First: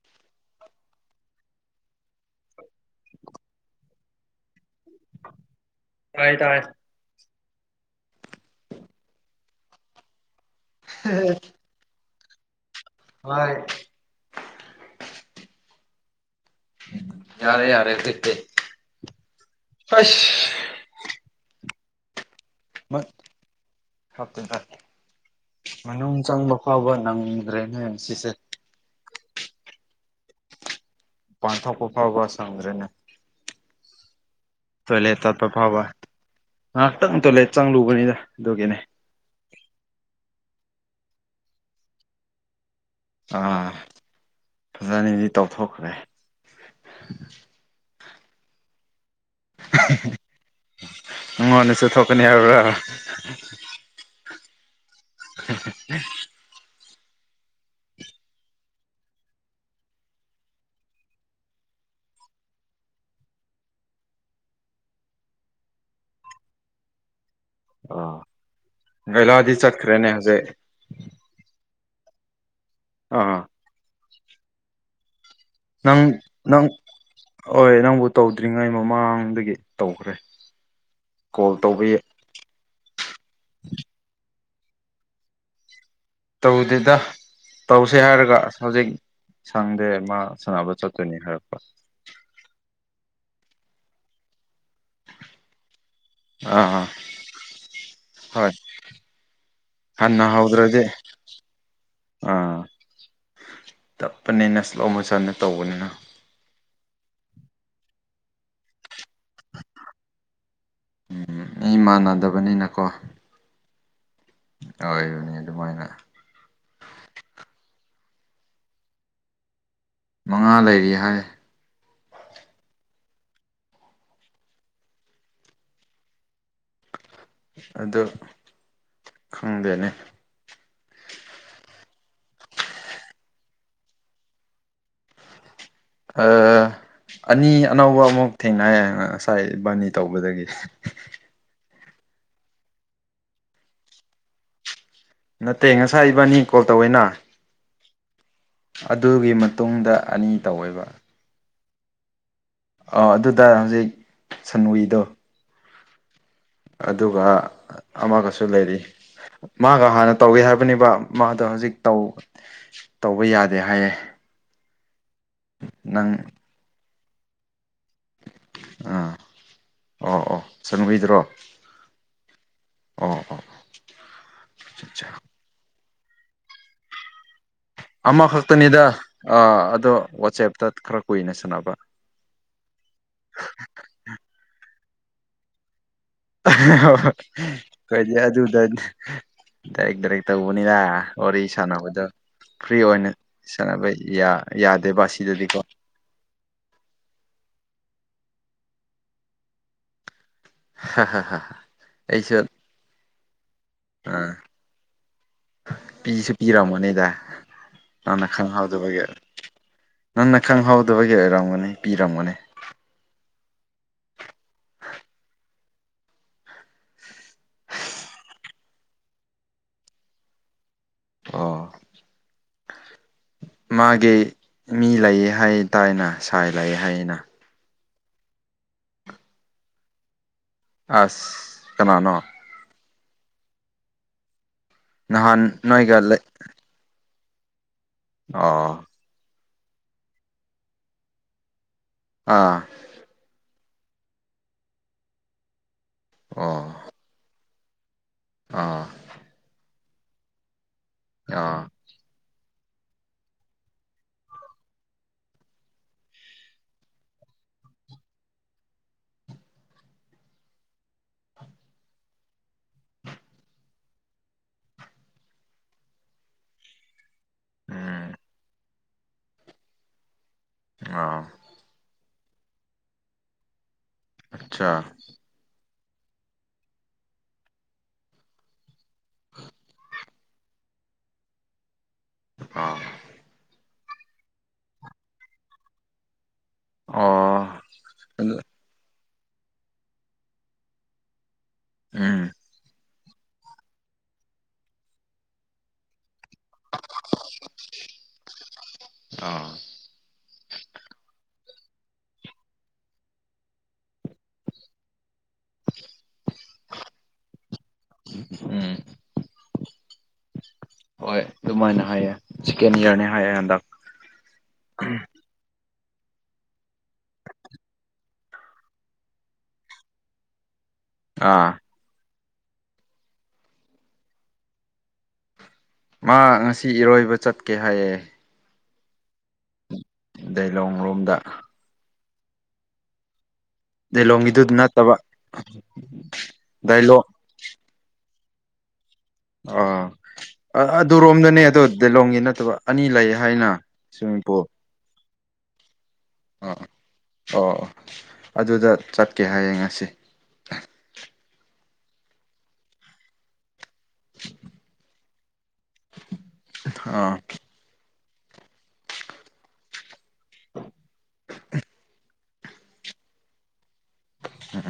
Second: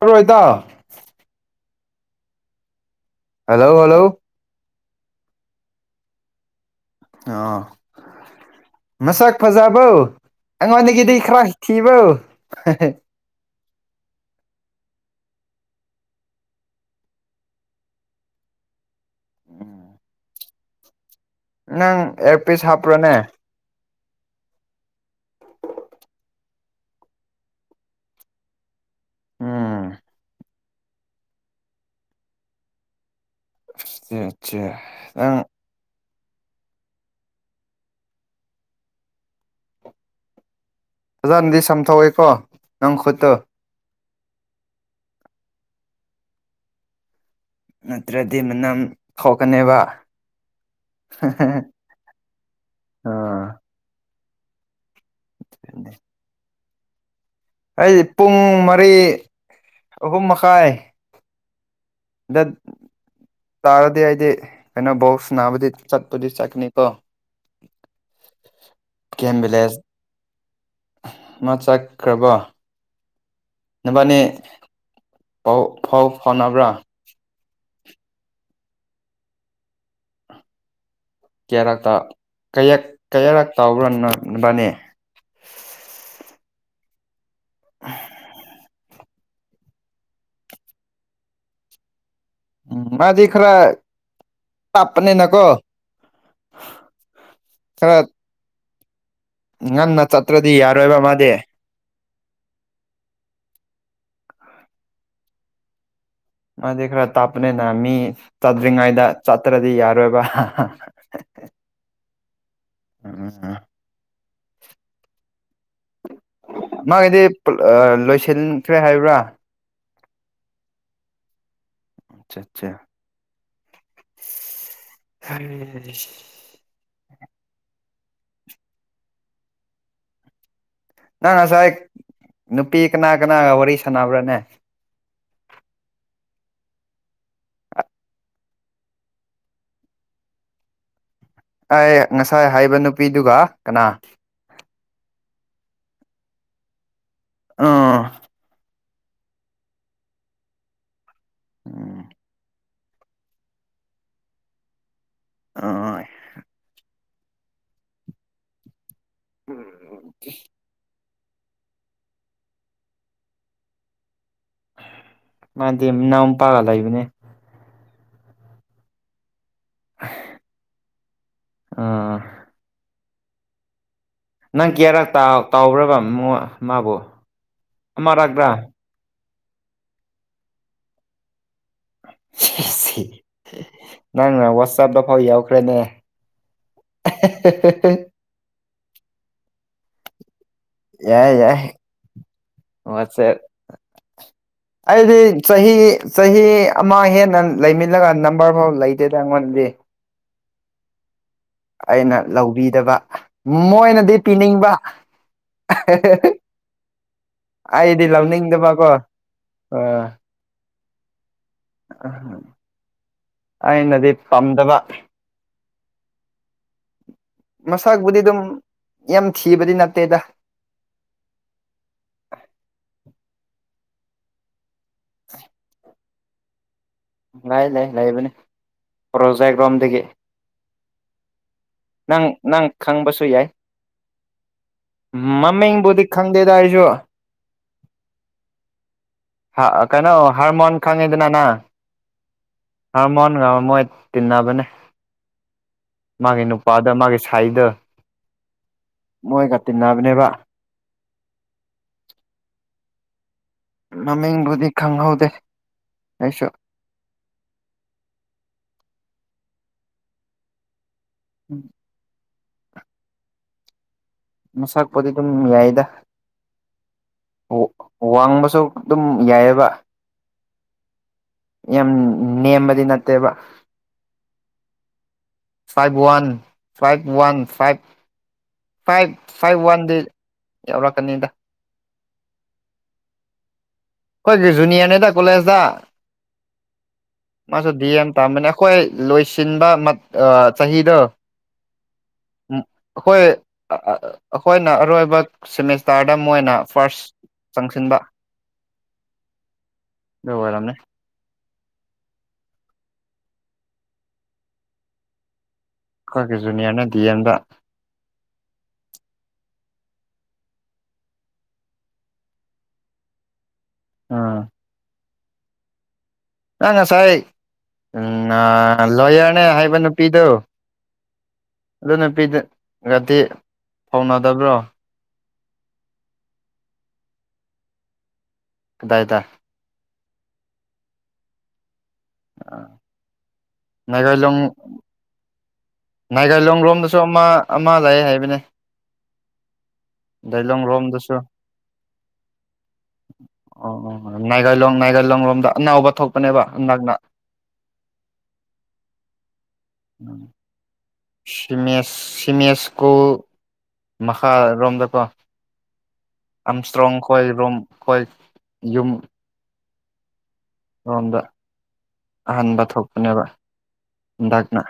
ꯍꯔꯣꯏꯇꯥ hello hello ꯇꯥꯏ ꯇꯥꯏ ꯑ ꯃꯁꯥꯛ ꯐꯖꯥꯧ ꯑꯪ ꯍꯅꯒꯤꯗꯤ ꯈꯔ ꯊꯤꯕ ꯍꯣꯏ ꯌꯥꯔꯦ ꯌꯥꯔꯦ ꯐꯦ ꯐꯁ ꯅꯪ ꯑꯦꯔ ꯄꯤꯁ ꯍꯥꯞꯄ꯭ꯔꯣꯅꯦ ꯍꯥꯞꯤꯟ ꯇꯦ ꯃꯅꯨꯡ ꯆꯪꯕ ꯐꯥꯎꯕ ꯅꯪꯗ꯭ꯔꯦꯅꯦ ꯁꯤꯁꯦ ꯎꯝ ꯄꯥꯡꯊꯣꯛꯄ ꯐꯥꯎꯕ ꯆꯪꯗ꯭ꯔꯦꯅꯦ ꯍ ꯆꯂꯦ ꯇꯄ ꯐꯕ ꯉꯥꯏꯍꯥꯛꯇꯪ ꯇꯣꯏꯂꯦꯠ ꯆꯪꯂꯨꯕꯅꯤꯗ ꯑꯗꯨꯒꯤꯅꯦ ꯑꯣꯖꯅꯗꯤ ꯁꯝꯊꯣꯛꯑꯦꯀꯣ ꯅꯪ ꯈꯨꯠꯇꯨ ꯐꯖꯅꯤꯗꯤ ꯇꯧꯊꯣꯛꯈ꯭ꯔꯦ ꯅꯠꯇ꯭ꯔꯗꯤ ꯃꯅꯝ ꯊꯣꯛꯀꯅꯦꯕ ꯑꯣꯅꯤꯁ ꯊꯀꯅꯤ ꯍꯥꯏ ꯍ ꯑꯥ ꯑꯩꯗꯤ ꯄꯨꯡ ꯃꯔꯤ ꯑꯍꯨꯝ ꯃꯈꯥꯏ ꯗ ꯇꯥꯔꯗꯤ ꯑꯩꯗꯤ ꯀꯩꯅꯣ ꯕꯣꯛꯁ ꯅꯥꯕꯗꯤ ꯆꯠꯄꯗꯤ ꯆꯠꯀꯅꯤꯀꯣ ꯑꯩꯂꯥꯗꯤ ꯆꯠꯈ꯭ꯔꯦꯅꯦ ꯍꯧꯖꯤꯛ ꯃꯥ ꯆꯥꯛꯈ꯭ꯔꯕ ꯑ ꯍꯕꯅꯦ ꯐꯥꯎ ꯅꯪ ꯐꯥꯎ ꯐꯥꯎ ꯅꯪ ꯅꯕ꯭ꯔ ꯍꯣꯏ ꯅꯪꯕꯨ ꯇꯧꯗ꯭ꯔꯤꯉꯩ ꯃꯃꯥꯡꯗꯒꯤ ꯇꯧꯈ꯭ꯔꯦ ꯀꯣꯜ ꯇꯧꯕ ꯀꯦꯌꯥꯔꯛꯇ ꯀ ꯀꯌꯥꯔꯛ ꯇꯧꯔꯕꯅꯤ ꯇꯧꯗꯦꯗ ꯇꯧꯁꯦ ꯍꯥꯏꯔꯒ ꯍꯧꯖꯤꯛ ꯁꯪꯗꯦ ꯃꯥ ꯁꯥꯟꯅꯕ ꯆꯠꯇꯅꯤ ꯍꯥꯏꯔꯛꯄ ꯎꯝ ꯃꯥꯗꯤ ꯈꯔ ꯄꯄꯅꯤ ꯅꯀꯣ ꯑꯥ ꯍꯣꯏ ꯉꯟꯅ ꯍꯟꯅ ꯆꯠꯇ꯭ꯔꯗꯤ ꯍꯧꯗ꯭ꯔꯗꯤ ꯌꯥꯔꯣꯏꯕ ꯃꯥꯗꯤ ꯑꯥ ꯇꯞꯄꯅꯤꯅ ꯁꯂꯣ ꯃꯣꯁꯟꯅ ꯇꯧꯕꯅꯤꯅ ꯃꯥꯗꯤ ꯈꯔ ꯇꯥꯛꯄꯅꯤꯅ ꯃꯤ ꯆꯥꯠꯇ꯭ꯔꯤꯉꯩꯗ ꯆꯠꯇ꯭ꯔꯗꯤ ꯌꯥꯔꯣꯏꯕ ꯏ ꯃꯥꯟꯅꯗꯕꯅꯤꯅꯀꯣ ꯎꯝ ꯑꯣꯏꯕꯅꯤ ꯑꯗꯨꯃꯥꯏꯅ ꯃꯥꯒꯤꯗꯤ ꯂꯣꯏ ꯊꯟꯈ꯭ꯔꯦ ꯍꯥꯏꯕ꯭ꯔꯥ ꯃꯉꯥ ꯂꯩꯔꯤ ꯍꯥꯏ ꯑꯆꯥ ꯑꯆꯥ ꯑꯗꯨ ꯈꯪꯗꯦꯅꯤ ꯅꯪ ꯉꯁꯥꯏ ꯅꯨꯄꯤ ꯀꯅꯥ ꯀꯅꯥꯒ ꯋꯥꯔꯤ ꯁꯥꯟꯅꯕ꯭ꯔꯥꯅꯦ ꯑ ꯑꯅꯤ ꯑꯅꯧꯕ ꯑꯃꯨꯛ ꯊꯦꯡꯅꯌꯦꯦ ꯉꯁꯥꯏ ꯏꯕꯥꯅꯤ ꯇꯧꯕꯗꯒꯤ ꯑꯩ ꯉꯁꯥꯏ ꯍꯥꯏꯕ ꯅꯨꯄꯤꯗꯨꯒ ꯀꯅꯥ ꯅꯠꯇꯦ ꯉꯁꯥꯏ ꯏꯕꯥꯅꯤ ꯀꯣꯜ ꯇꯧꯋꯦꯅ ꯑꯥ ꯑꯗꯨꯒꯤ ꯃꯇꯨꯡꯗ ꯑꯅꯤ ꯇꯧꯋꯦꯕ ꯎꯝ ꯑꯥ ꯑꯗꯨꯗ ꯍꯧꯖꯤꯛ ꯁꯟꯋꯤꯗꯣ ꯑ ꯑꯗꯨꯒ ꯑꯃꯒꯁꯨ ꯂꯩꯔꯤ ꯃꯥꯒ ꯍꯥꯟꯅ ꯇꯧꯏ ꯍꯥꯏꯕꯅꯤꯕ ꯃꯥꯗꯣ ꯍꯧꯖꯤꯛ ꯇꯧꯕ ꯌꯥꯗꯦ ꯍꯥꯏꯌꯦꯦ ꯃꯥꯗꯤ ꯅꯎ ꯄꯥꯔ ꯂ ꯂꯩꯕꯅꯦ ꯑꯥ ꯑꯣ ꯑꯣ ꯆꯪꯕꯤꯗ꯭ꯔꯣ ꯑꯥ ꯎꯝ ꯎꯥ ꯅꯪ ꯀꯤꯌꯥꯔꯛ ꯇꯥꯎ꯭ꯔꯕ ꯃꯥꯕꯨ ꯑꯃꯔꯛ꯭ꯔꯥ ꯑꯃꯈꯛꯇꯅꯤꯗ ꯑꯗꯣ ꯋꯥꯆꯦꯞꯇ ꯈꯔ ꯀꯨꯏꯅ ꯁꯥꯟꯅꯕ ꯅꯪꯅ ꯋꯥꯆꯞꯇ ꯐꯥꯎ ꯌꯥꯎꯈ꯭ꯔꯦꯅꯦ ꯀꯖꯤ ꯌꯥ ꯑꯗꯨ ꯎꯗ ꯗꯔ ꯗꯔ ꯇꯧꯕꯅꯤꯅ ꯌꯥꯏ ꯋꯥꯔꯤ ꯌꯥꯏ ꯁꯥꯟꯅꯕꯗ ꯐ꯭ꯔꯤ ꯑꯣꯏꯅ ꯋꯥꯆꯦꯞ ꯁꯥꯟꯅꯕ ꯌꯥ ꯑꯩꯗꯤ ꯆꯍꯤꯍꯤ ꯆꯍꯤ ꯑꯃ ꯍꯦꯟꯅ ꯂꯩꯃꯤꯜꯂꯒ ꯅꯝꯕꯔ ꯐꯥꯎ ꯂꯩꯇꯦꯗ ꯑꯩꯉꯣꯟꯗꯤ ꯍ ꯍ ꯑꯩꯅ ꯂꯧꯕꯤꯗꯕ ꯃꯣꯏꯅꯗꯤ ꯄꯤꯅꯤꯡꯕ ꯄꯤꯁꯨ ꯄꯤꯔꯝꯃꯅꯤꯗ ꯑꯩꯗꯤ ꯅꯪꯅ ꯂꯧꯅꯤꯡꯗꯕꯀꯣ ꯈꯪꯍꯧꯗꯕꯒꯤ ꯅꯪꯅ ꯈꯪꯍꯧꯗꯕꯒꯤ ꯑꯣꯏꯔꯝꯒꯅꯤ ꯄꯤꯔꯝꯒꯅꯤ ꯑꯩꯅꯗꯤ ꯄꯥꯝꯗꯕ ꯃꯁꯥꯕꯨꯗꯤ ꯑꯗꯨꯝ ꯌꯥꯝ ꯊꯤꯕꯗꯤ ꯅꯠꯇꯦꯗ ꯑꯣ [unintelligible] ꯃꯥꯒꯤ ꯃꯤ ꯂꯩꯑ ꯍꯥꯏꯇꯥꯔꯦꯅ ꯁꯥꯏ ꯂꯑꯦ ꯍꯥꯏꯅ ꯂꯩ ꯂꯩ ꯂꯩꯕꯅꯤ ꯄ꯭ꯔꯣꯖꯦꯛ ꯔꯣꯝꯗꯒꯤ ꯑꯁ ꯀꯅꯥꯅꯣ ꯅꯪ ꯅꯪ ꯈꯪꯕꯁꯨ ꯌꯥꯏ ꯅꯍꯥꯟ ꯅꯣꯏꯒ ꯃꯃꯤꯡꯕꯨꯗꯤ ꯈꯪꯗꯦ ꯇ ꯍꯥꯏꯁꯨ ꯑꯥ ꯍꯥ ꯀꯩꯅꯣ ꯍꯔꯃꯣꯟ ꯈꯪꯉꯗꯅꯅꯥ ꯑꯥ ꯍꯔꯃꯣꯟ ꯃ ꯇꯤꯟꯅꯕꯅꯦ ꯃꯥꯒꯤ ꯅꯨꯄꯥꯗ ꯃꯥꯒꯤ ꯁꯥꯏꯗ ꯑ ꯇꯤꯟꯅꯕꯅꯦꯕ ꯑꯥ ꯃꯃꯤꯡꯕꯨꯗꯤ ꯈꯪꯍꯧꯗꯦ ꯑꯩꯁꯨ p......... ꯎꯝ ꯃꯁꯛꯄꯣꯗꯤ ꯑꯗꯨꯝ ꯌꯥꯏꯌꯦꯗ ꯑꯣ ꯎꯝ ꯋꯥꯡꯕꯁꯨ ꯑꯗꯨꯝ ꯌꯥꯏꯑꯕꯥ ꯑꯥ ꯌꯥꯝ ꯅꯦꯝꯕꯗꯤ ꯅꯠꯇꯦꯕ ꯑꯆꯥ five one five one five five five ꯋꯥꯟꯗꯤ ꯌꯧꯔꯛꯀꯅꯤꯗ ꯑꯥ ꯑꯩꯈꯣꯏꯒꯤ ꯖꯨꯅꯤꯌꯔꯅꯤꯗꯥ ꯀꯣꯂꯦꯖꯇ ꯑꯣ ꯃꯥꯁꯨ ꯗꯤ ꯑꯦꯝ ꯑꯗꯨ ꯇꯥꯝꯕꯅꯦ ꯑꯩꯈꯣꯏ ꯂꯣꯏꯁꯤꯟꯕ ꯃꯠ ꯑ ꯆꯍꯤꯗꯣ ꯎꯝ ꯑꯩꯈꯣꯏ ꯑ ꯑ ꯑꯩꯈꯣꯏꯅ ꯑꯔꯣꯏꯕ ꯁꯦꯃꯤꯁꯇꯥꯔ ꯈꯨꯗꯝ ꯑꯣꯏꯅ ꯐꯥꯔꯁ ꯆꯪꯁꯤꯟꯕ ꯑꯥ ꯑꯗꯨ ꯑꯣꯏꯔꯝꯅꯤ ꯑꯩꯈꯣꯏꯒꯤ ꯖꯨꯅꯤꯌꯔꯅ ꯗꯤ ꯑꯦꯝꯗꯥ ꯎꯝ ꯍꯣꯏ ꯑꯗꯨꯃꯥꯏꯅ ꯍꯥꯏꯌꯦ ꯁꯦꯀꯦꯟ ꯏꯌꯔꯅꯦ ꯍꯥꯏꯌꯦ ꯍꯟꯗꯛ ꯑꯥ ꯎ [inaudible] ꯅꯪ ꯉꯁꯥꯏ ꯎꯝ ꯅ ꯂꯣꯏꯌꯔꯅꯦ ꯍꯥꯏꯕ ꯅꯨꯄꯤꯗꯣ ꯑꯥ ꯍꯤꯗꯦꯠ ꯒꯗꯤ ꯐꯥꯎꯅꯗꯕ꯭ꯔꯣ ꯃꯥ ꯉꯁꯤ ꯏꯔꯣꯏꯕ ꯆꯠꯀꯦ ꯍꯥꯏꯌꯦ ꯀꯗꯥꯏꯗꯥ ꯗꯩꯂꯣꯡ ꯔꯣꯝꯗꯥ ꯑꯥ [inaudible] ꯗꯤꯂꯣꯡꯒꯤꯗꯨꯠ ꯅꯠꯇꯕ ꯅꯥꯒꯥꯥꯏꯂꯣꯡ ꯔꯣꯝꯗꯁꯨ ꯗꯥꯏꯂꯣꯡ ꯑꯃ ꯑꯃ ꯂꯩ ꯍꯥꯏꯕꯅꯦ ꯑꯥ ꯑ ꯗꯥꯏꯂꯣꯡ ꯔꯣꯝꯗꯁꯨ ꯑꯗꯨꯔꯣꯝꯗꯅꯦ ꯑꯗꯣ ꯗꯤꯂꯣꯡꯒꯤ ꯅꯠꯇꯕ ꯑꯅꯤ ꯂꯩ ꯍꯥꯏꯅ ꯁ꯭ꯋꯤꯝꯃꯤꯡ ꯄꯨꯜ ꯗ ꯑꯅꯥꯎꯕ ꯊꯣꯛ ꯑꯥ ꯑꯣ ꯑꯗꯨꯗ ꯆꯠꯀꯦ ꯍꯥꯏꯌꯦ ꯉꯁꯤ ꯁꯤꯃꯦꯁ ꯁꯤꯃꯦꯁ ꯁ꯭ꯀꯨꯜ ꯃꯈꯥꯔꯣꯝꯗꯀꯣ ꯑꯝꯁꯇ꯭ꯔꯣꯡ ꯑꯥ ꯈꯣꯏ ꯔꯣꯝ ꯈꯣꯏ ꯌꯨꯝ ꯔꯣꯝꯗ ꯑꯍꯟꯕ ꯊꯣꯛꯄꯅꯦꯕꯥ ꯍꯟꯗꯛꯅ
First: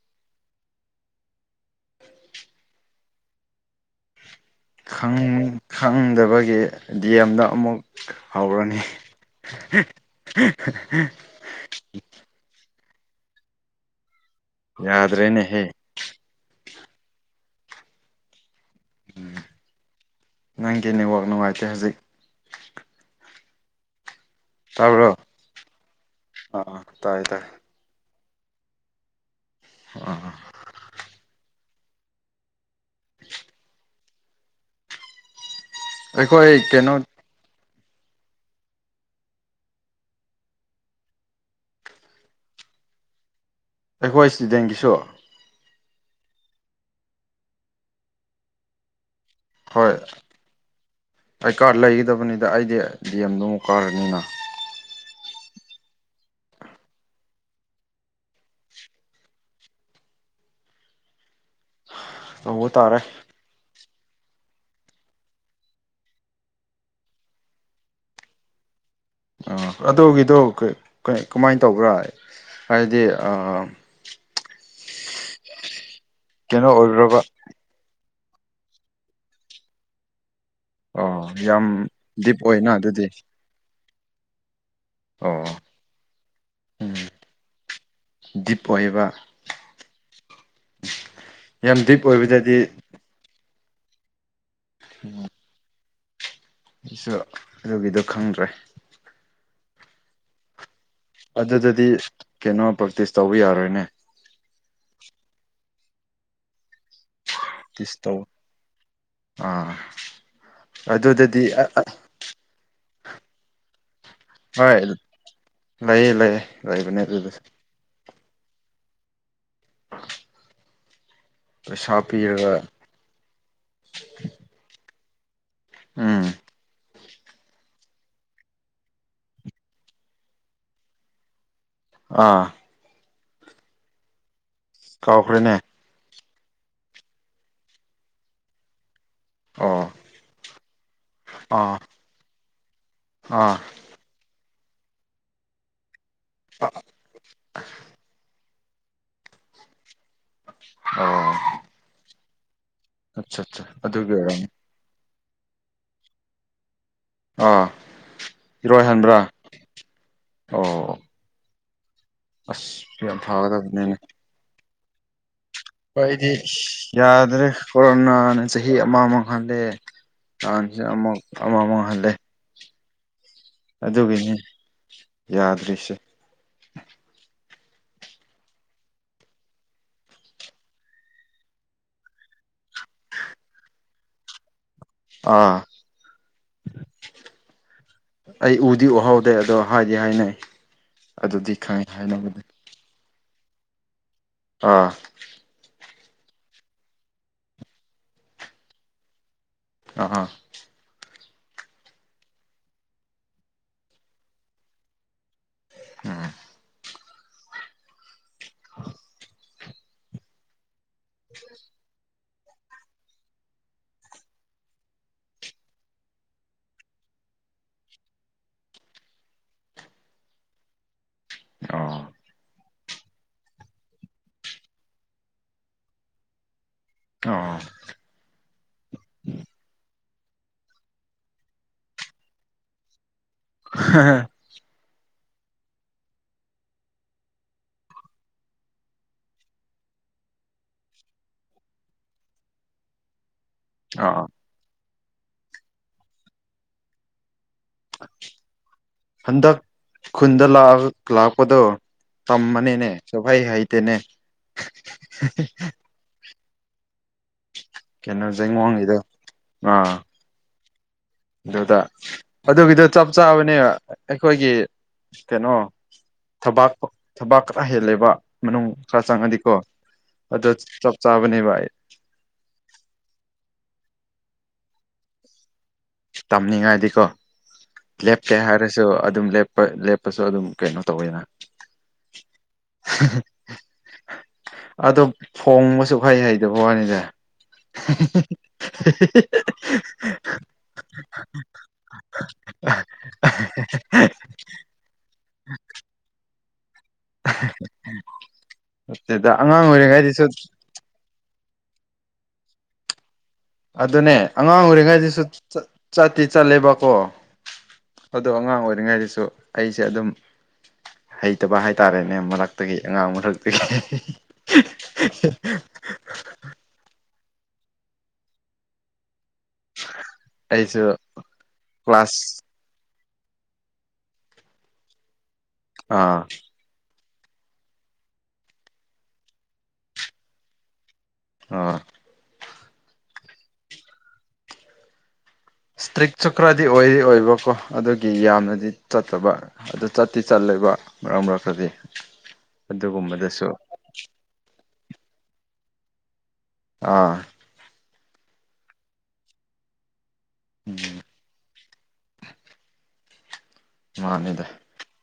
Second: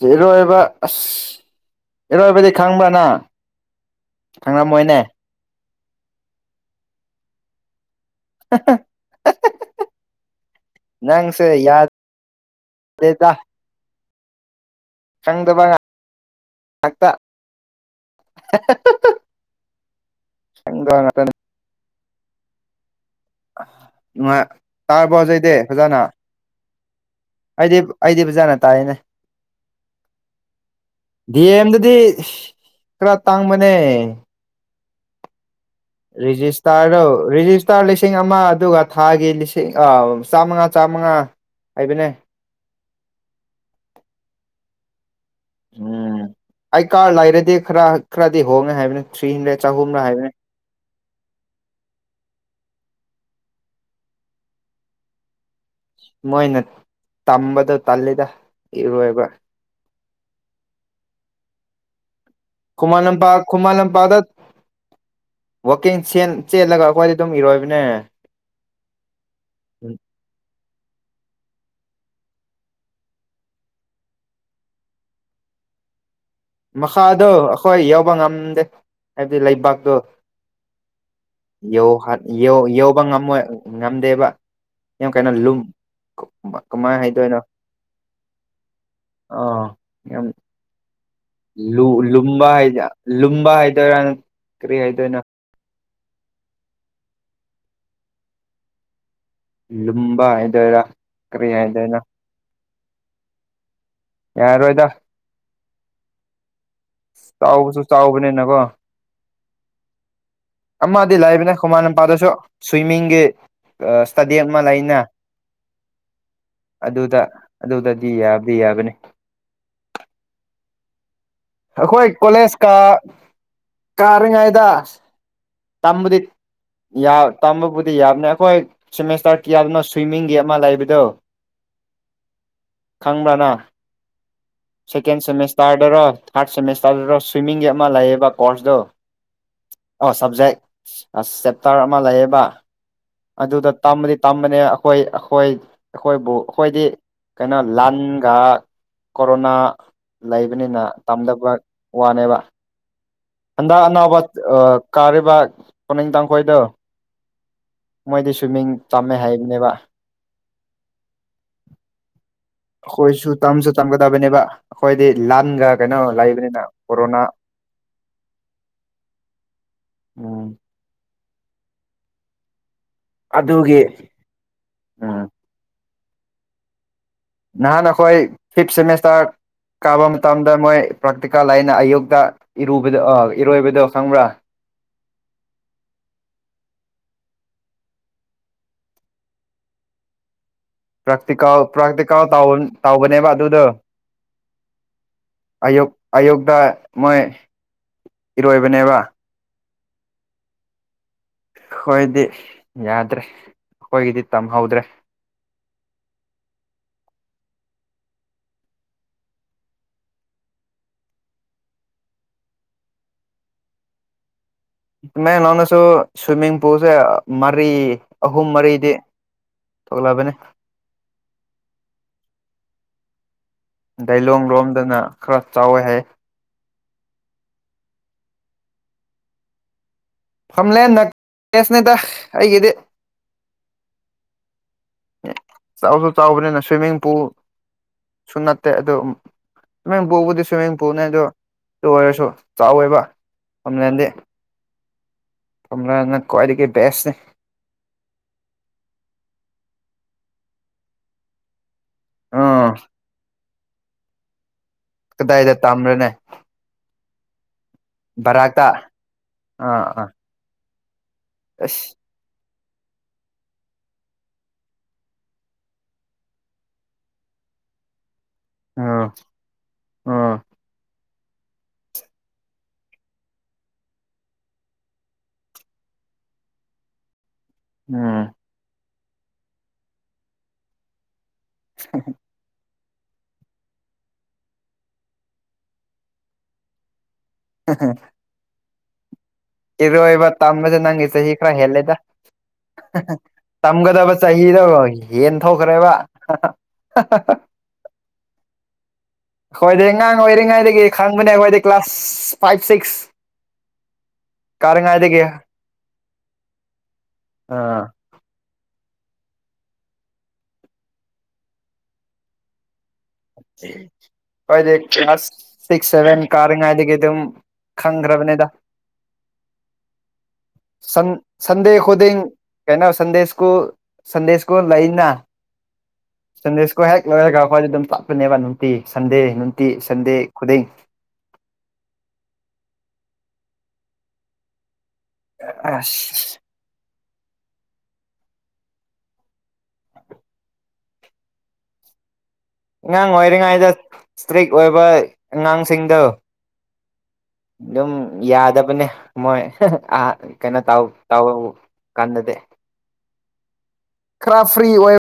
ꯂꯩꯔꯣꯏ ꯍꯥꯏꯕꯥ ꯑꯁ ꯏꯔꯣꯏꯕꯗꯤ ꯈꯪꯕ꯭ꯔꯥ ꯅꯪ ꯈꯪꯉꯝꯃꯣꯏꯅꯦ ꯈꯪ ꯈꯪꯗꯕꯒꯤ ꯗꯤꯑꯦꯝꯗ ꯑꯃꯨꯛ ꯍꯧꯔꯅꯤ ꯑꯦꯗꯥ ꯌꯥꯗ꯭ꯔꯦꯅꯦꯍꯦ [unintelligible] ꯅꯪꯒꯤ ꯈꯪꯗꯕ ꯅꯦꯠꯋꯥꯛ ꯉꯥꯛꯇꯅꯤ ꯅꯨꯡꯉꯥꯏꯇ꯭ꯔꯦ ꯍꯧꯖꯤꯛ ꯅꯨꯡꯉꯥꯏ ꯇꯥꯕ꯭ꯔꯣ ꯇꯥꯔꯕꯣ ꯍꯧꯖꯤꯛꯇꯤ ꯐꯖꯅꯥ ꯑꯥ ꯇꯥꯏ ꯇꯥꯏ ꯑꯩꯗꯤ ꯑꯩꯗꯤ ꯐꯖꯅ ꯇꯥꯏꯅꯦ ꯑ [inaudible] ꯑꯗꯨꯗꯤ ꯈꯔ ꯇꯥꯡꯕꯅꯦ ꯑꯩꯈꯣꯏ ꯀꯩꯅꯣ ꯔꯦꯖꯤꯁꯇꯥꯔꯔꯣ ꯔꯦꯖꯤꯁ ꯍꯞꯇꯥ ꯂꯤꯁꯤꯡ ꯑꯃ ꯑꯗꯨꯒ ꯊꯥꯒꯤ ꯂꯤꯁꯤꯡ ꯑ ꯆꯥꯝꯃꯉꯥ ꯆꯥꯝꯃꯉꯥ ꯑꯩꯕꯅꯦ ꯑꯩꯈꯣꯏ ꯏꯁꯇꯨꯗꯦꯟꯒꯤꯁꯨ ꯎꯝ ꯑꯩꯀꯥꯔ ꯂꯩꯔꯗꯤ ꯈꯔ ꯈꯔꯗꯤ ꯍꯣꯡꯉꯦ ꯍꯥꯏꯕꯅꯤ ꯊ꯭ꯔꯤ ꯍꯟꯗ꯭ꯔꯦꯠ ꯍꯣꯏ ꯆꯍꯨꯝꯅ ꯍꯥꯏꯕꯅꯤ ꯑꯩ ꯀꯥꯔꯗ ꯂꯩꯒꯗꯕꯅꯤꯗ ꯑꯩꯗꯤ ꯗꯤ ꯑꯦꯝ ꯅꯨꯡ ꯀꯔꯅꯤꯅ ꯃꯣꯏꯅ ꯇꯝꯕꯗ ꯇꯜꯂꯤꯗ ꯏꯔꯣꯏꯕ꯭ꯔ [inaudible] ꯀꯨꯃ ꯂꯝꯄꯥꯛ ꯈꯨꯃ ꯂꯝ [unintelligible] ꯋꯀꯤꯡ ꯆꯦꯟ-ꯆꯦꯜꯂꯒ ꯑꯩꯈꯣꯏꯗꯤ ꯑꯗꯨꯝ ꯏꯔꯣꯏꯕꯅꯦ ꯑ ꯑꯗꯨꯒꯤꯗꯣ ꯀꯩ-ꯀꯩ-ꯀ ꯀꯃꯥꯏꯅ ꯇꯧꯕ꯭ꯔꯥ ꯍꯥꯏꯗꯤ ꯑ ꯃꯈꯥꯗꯣ ꯑꯩꯈꯣꯏ ꯌꯥꯎꯕ ꯉꯝꯗꯦ ꯍꯥꯏꯕꯗꯤ ꯂꯩꯕꯥꯛꯇꯣ ꯑꯣ ꯌꯥꯝ ꯌꯧꯍꯠ- ꯗꯤꯞ ꯌꯧ- ꯑꯣꯏꯅ ꯌꯧꯕ ꯑꯗꯨꯗꯤ ꯉꯝꯃꯣꯏ ꯉ-ꯉꯝꯗꯦꯕ ꯌꯥꯝ ꯀꯩꯅꯣ ꯑꯣ ꯂꯨꯝ ꯎꯝ ꯀ-ꯀꯃꯥꯏꯅ ꯍꯥꯏꯗꯣꯏꯅꯣ ꯗꯤꯞ ꯑꯣꯏꯕ ꯑꯥ ꯌꯥꯝ ꯌꯥꯝ ꯗꯤꯞ ꯂꯨ-ꯂꯨꯝꯕ ꯑꯣꯏꯕꯗꯗꯤ ꯍꯥꯏ ꯂꯨꯝꯕ ꯍꯥꯏꯗꯔꯥ ꯀꯔꯤ ꯍꯥꯏꯗꯣꯏꯅꯣ ꯑꯩꯁꯨ ꯑꯗꯨꯒꯤꯗꯨꯣ ꯈꯪꯗ꯭ꯔꯦ ꯂꯨꯝꯕꯥ ꯍꯥꯏꯗꯣꯏꯔ ꯑꯗꯨꯗꯗꯤ ꯀꯩꯅꯣ ꯄ꯭ꯔꯦꯛꯇꯤꯁ ꯇꯧꯕ ꯌꯥꯔꯣꯏꯅꯦ ꯌꯥꯔꯔꯣꯏꯗ ꯆꯥꯎꯕꯁꯨ ꯇꯤꯁ ꯇꯧ ꯆꯥꯎꯕꯅꯦꯅꯀꯣ ꯑꯥ ꯑꯃꯗꯤ ꯑꯗꯨꯗꯗꯤ ꯂꯥꯛꯏꯕꯅ ꯈꯨꯃꯟ ꯅꯨꯄꯥꯗꯁꯨ ꯁ꯭ꯋꯤꯝꯃꯤꯡꯒꯤ ꯑ-ꯏꯁꯇꯗꯤ ꯑꯃ ꯍꯣꯏ ꯂꯩꯅ ꯂꯩꯌꯦ ꯂꯩꯌꯦ ꯂꯩꯥꯏꯕꯅꯦ ꯑꯗꯨꯗ ꯌꯥꯕꯗꯤ ꯌꯥꯕꯅꯤ [inaudible] ꯄꯩꯁꯥ ꯑꯈꯣꯏ ꯀꯣꯂꯦꯖ ꯄꯤꯔꯒ ꯀ-ꯀꯥꯔꯤꯉꯩꯗꯥ ꯇꯝꯕꯗꯤ ꯎꯝ ꯌꯥ ꯇꯝꯕꯕꯨꯗꯤ ꯌꯥꯕꯅꯦ ꯑꯩꯈꯣꯏ ꯁꯤꯃꯦꯁꯇꯔ ꯀꯌꯥꯗꯅꯣ ꯁ꯭ꯋꯤꯃꯤꯡꯒꯤ ꯑꯃ ꯂꯩꯕꯗꯣ ꯑꯥ ꯈꯪꯕ꯭ꯔ ꯅꯪ ꯁꯦꯀꯦꯟ ꯀꯥꯎꯈ꯭ꯔꯦꯅꯦ ꯁꯦꯃꯤꯁꯇꯥꯔꯗꯔꯣ ꯊꯥꯔꯠ ꯁꯦꯃꯤꯁꯇꯔꯗ ꯁ꯭ꯋꯤꯝꯃꯤꯡꯒꯤ ꯑꯃ ꯂꯩꯌꯦꯕ ꯀꯣꯔꯁꯗꯨ ꯑꯣ ꯁꯕꯖꯦꯛ ꯑ- ꯑꯥ ꯆꯦꯞꯇꯔ ꯑꯃ ꯂꯩꯌꯦꯕ ꯑꯥ ꯑꯗꯨꯗ ꯇꯃꯗꯤ ꯇꯝꯕꯅꯤ ꯑꯩꯈꯣꯏ ꯑꯩꯈꯣꯏ ꯑꯩꯈꯣꯏꯕꯨ ꯑꯩꯈꯣꯏꯗꯤ ꯀꯩꯅꯣ ꯂꯥꯟꯒ ꯀꯣꯔꯣꯅꯥ ꯂꯩꯕꯅꯤꯅ ꯑꯣ ꯋꯥ-ꯋꯥꯅꯦꯕ ꯑꯠꯆꯥ ꯑꯠꯆꯥ ꯑꯟꯗ ꯑꯗꯨꯒꯤ ꯑꯅꯥꯕ ꯑꯣꯏꯔꯝꯅꯤ ꯑ ꯀꯥꯔꯤꯕ [unintelligible] ꯑꯥ ꯃꯣꯏꯗꯤ ꯁ꯭ꯋꯤꯝꯃꯤꯡ ꯏꯔꯣꯏ ꯍꯟꯕ꯭ꯔꯥ ꯇꯝꯃꯦ ꯍꯥꯏꯕꯅꯦꯕ ꯑꯣ ꯑꯁ ꯌꯥꯝ ꯑꯈꯣꯏꯁꯨ ꯇꯝꯁꯨ ꯐꯒꯗꯕꯅꯤꯅꯦ ꯇꯝꯒꯗꯕꯅꯦꯕ ꯑꯩꯈꯣꯏꯗꯤ ꯂ ꯍꯣꯏꯗꯤ ꯁꯤ-ꯌꯥꯗ꯭ꯔꯦ ꯀꯣꯔꯣꯅꯥꯅ ꯆꯍꯤ ꯑꯃꯃ ꯃꯥꯡꯍꯜꯂꯦ ꯎꯝ [unintelligible] ꯑꯃ ꯑꯃꯃ [unintelligible] ꯑꯗꯨꯒꯤ ꯑꯗꯨꯒꯤꯅꯦ ꯎꯝ ꯌꯥꯗ꯭ꯔꯤꯁꯦ ꯅꯍꯥꯟ ꯑꯩꯈꯣꯏ ꯐꯤꯞ ꯁꯦꯃꯤꯁꯇꯔ ꯀꯥꯕ ꯃꯇꯝꯗ ꯃꯣꯏ ꯄ꯭ꯔꯥꯛꯇꯤꯀꯦꯜ ꯂꯩꯩꯅ ꯑꯌꯨꯛꯇ ꯏꯔꯨꯕꯗ ꯑ-ꯏꯔꯣꯏꯕꯗꯣ ꯈꯪꯕ꯭ꯔꯥ ꯑꯥ ꯑꯩ ꯎꯗꯤ ꯎꯍꯧꯗꯦ ꯑꯗꯣ ꯍꯥꯏꯗꯤ ꯍꯥꯏꯅꯩ ꯑꯗꯨꯗꯤ ꯄ꯭ꯔꯥꯛꯇꯤꯀꯜ ꯈꯪꯉꯤ ꯄ꯭ꯔꯥꯛꯇꯤꯀꯜ ꯍꯥꯏꯅꯕꯗꯤ ꯇꯧꯕꯅꯦꯕ ꯑꯗꯨꯗ ꯑꯥ ꯑꯌ-ꯑꯌꯨꯛꯇ ꯃꯣꯏ ꯏꯔꯣꯏꯕꯅꯦꯕ ꯑ ꯑ ꯑꯩꯈꯣꯏꯗꯤ ꯌꯥꯗ꯭ꯔꯦ ꯑꯩꯈꯣꯏꯒꯤꯗꯤ ꯇꯝꯍꯧꯗ꯭ꯔꯦ ꯎꯝ [unintelligible] ꯁꯨꯃꯥꯏ ꯅꯎꯅꯁꯨ ꯁ꯭ꯋꯤꯃꯤꯡ ꯄꯨꯜꯁꯦ ꯃꯔꯤ ꯑꯍꯨꯝ ꯃꯔꯤꯗꯤ ꯊꯣꯛꯣꯛꯂꯕꯅꯦ ꯑ ꯂꯣꯡ ꯂꯣꯝꯗꯅ ꯈꯔ ꯆꯥꯎꯋꯦ ꯍꯥꯏ ꯑ ꯐꯝꯂꯦ ꯅꯦꯁꯅꯦꯗ ꯑꯩꯒꯤꯗꯤ ꯍ ꯆꯥꯎꯁꯨ ꯆꯥꯎꯕꯅꯤꯅ ꯁ꯭ꯋꯤꯃꯤꯡ ꯄꯨꯁꯨ ꯅꯠꯇꯦ ꯑꯗꯨꯣ ꯁ꯭ꯋꯃꯤꯡꯄꯕꯨꯗꯤ ꯁ꯭ꯋꯤꯃꯤꯡ ꯄꯨꯅꯦ ꯑꯗꯨꯗꯣ ꯑꯣꯏꯔꯁꯨ ꯆꯥꯎꯋꯦꯕ ꯑꯣꯝ ꯂꯗꯦ ꯑꯣ ꯔ ꯀ꯭ꯋꯥꯂꯤꯇ ꯦꯁꯅꯦ ꯍꯟꯗꯛ ꯈꯨꯟꯗ ꯂꯥꯛꯄꯗꯣ ꯎꯝ ꯇꯃꯅꯦꯅꯦ ꯁꯐꯥꯏ ꯍꯥꯏꯩꯇꯅꯦ ꯀꯗꯥꯏꯗ ꯇꯝ꯭ꯔꯅꯦ ꯀꯩꯅꯣ ꯕꯔꯥꯛꯇ ꯖꯦꯡꯋꯥꯡꯒꯤꯗꯣ ꯑꯥ ꯑꯥ ꯑꯗꯨꯗꯥ ꯑꯗꯨꯒꯤꯗ ꯆꯞ ꯆꯥꯕꯅꯦ ꯑꯩꯈꯣꯏꯒꯤ ꯀꯩꯅꯣ ꯊꯕꯥꯛ ꯊꯕꯥꯛ ꯈꯔ ꯍꯦꯜꯂꯦꯕ ꯃꯅꯨꯡ ꯑ ꯈꯔ ꯆꯪꯉꯗꯤꯀꯣ ꯑꯗꯨ ꯆꯞ ꯆꯥꯕꯅꯦꯕ ꯑꯩ ꯇꯝꯅꯤꯡꯉꯥꯏꯗꯤꯀꯣ ꯎꯝ ꯂꯦꯞꯀꯦ ꯍꯥꯏꯔꯁꯨ ꯑꯗꯨꯝ ꯂꯦꯞꯄ ꯂꯦꯞꯄꯁꯨ ꯑꯗꯨꯝ ꯀꯩꯅꯣ ꯇꯧꯋꯦꯅ ꯍ ꯑꯗꯣ ꯊꯣꯡꯕꯁꯨ ꯍꯩ ꯍꯩꯗꯕ ꯋꯥꯅꯤꯁ [unintelligible] ꯏꯔꯣꯏꯕ ꯇꯝꯕꯁꯦ ꯅꯪꯒꯤ ꯆꯍꯤ ꯈꯔ ꯍꯦꯜꯂꯦꯗ ꯇꯝꯒꯗꯕ ꯆꯍꯤꯗ ꯍꯦꯟ ꯊꯣꯛꯈ꯭ꯔꯦꯕ [unintelligible] ꯅꯠꯇꯦꯗ ꯑꯉꯥꯡ ꯑꯩꯈꯣꯏꯗꯤ ꯑꯉꯥꯡ ꯑꯣꯏꯔꯤꯉꯩꯗꯁꯨ ꯑꯣꯏꯔꯤꯉꯩꯗꯒꯤ ꯈꯪꯕꯅꯦ ꯑꯩꯈꯣꯏꯗꯤ ꯀ꯭ꯂꯥꯁ ꯐꯥꯏꯚ ꯁꯤꯛꯁ ꯑꯗꯨꯅꯦ ꯑꯉꯥꯡ ꯀꯥꯔꯤꯉꯩꯗꯒꯤ ꯑꯣꯏꯔꯤꯉꯩꯗꯁꯨ ꯆꯠꯇꯤ ꯆꯠꯂꯦꯕꯀꯣ ꯑꯥ ꯑꯗꯨꯗꯣ ꯑꯉꯥꯡ ꯑꯣꯏ ꯑꯣꯏꯔꯤꯉꯩꯗꯁꯨ ꯑꯩꯁꯦ ꯑꯗꯨꯝ ꯍꯩꯇꯕ ꯍꯥꯏꯇꯥꯔꯦꯅꯦ ꯃꯔꯛꯇꯒꯤ ꯑꯉꯥꯡ ꯃꯔꯛꯇꯒꯤ ꯀ꯭ꯂ ꯁꯤ ꯁꯦꯕꯟ ꯀꯥꯔ ꯉꯥꯏꯒ ꯑꯗꯨꯝ ꯈꯪꯈ꯭ꯔꯕꯅꯦꯗ ꯑꯩꯁꯨ ꯁꯟ ꯁꯟꯗꯦꯈꯣꯗ ꯀ꯭ꯂꯥꯁ ꯀꯅ ꯁꯟꯗꯦꯁꯀꯣ ꯁꯟꯗꯦꯁ ꯀꯣ ꯂꯩꯅ ꯑꯥ ꯁꯗꯦꯁ ꯀꯣ ꯍꯦꯛ ꯑꯩꯈꯣꯏꯗ ꯑꯗꯨꯝ ꯇꯥꯛꯄꯅꯦꯕ ꯅꯨꯡꯇꯤ ꯁꯟꯗꯦ ꯅꯨꯡꯇꯤ ꯁꯟꯗꯦ ꯈꯨꯗꯡ ꯑꯥ ꯏꯁꯇ꯭ꯔꯤꯛ ꯑꯁ ꯆꯀ꯭ꯔ ꯑꯗꯤ ꯑꯣꯏ ꯑꯣꯏ ꯑꯗꯨꯒꯕꯀꯣ ꯑꯗꯨꯒꯤ ꯌꯥꯝꯅꯗꯤ ꯆꯠꯇꯕ ꯑꯗꯨ ꯆꯠꯇꯤ ꯆꯠꯂꯦꯕ ꯃꯔꯛ ꯃꯔꯛꯇꯗꯤ ꯑꯉꯥꯡ ꯑꯗꯨꯒꯨꯝꯕꯗꯁꯨ ꯑꯣꯏꯔꯤꯉꯩꯗ ꯏꯁꯇ꯭ꯔꯤꯛ ꯑꯣꯏꯕ ꯑꯉꯥꯡꯁꯤꯡꯗꯣ ꯑꯥ ꯑꯗꯨꯝ ꯌꯥꯗꯕꯅꯦ ꯃꯣꯏ ꯀꯩꯅꯣ ꯇ ꯇ ꯀꯗꯗꯦ ꯃꯥꯅꯤꯗ ꯈꯔ ꯐ꯭ꯔꯤ ꯑꯣꯏ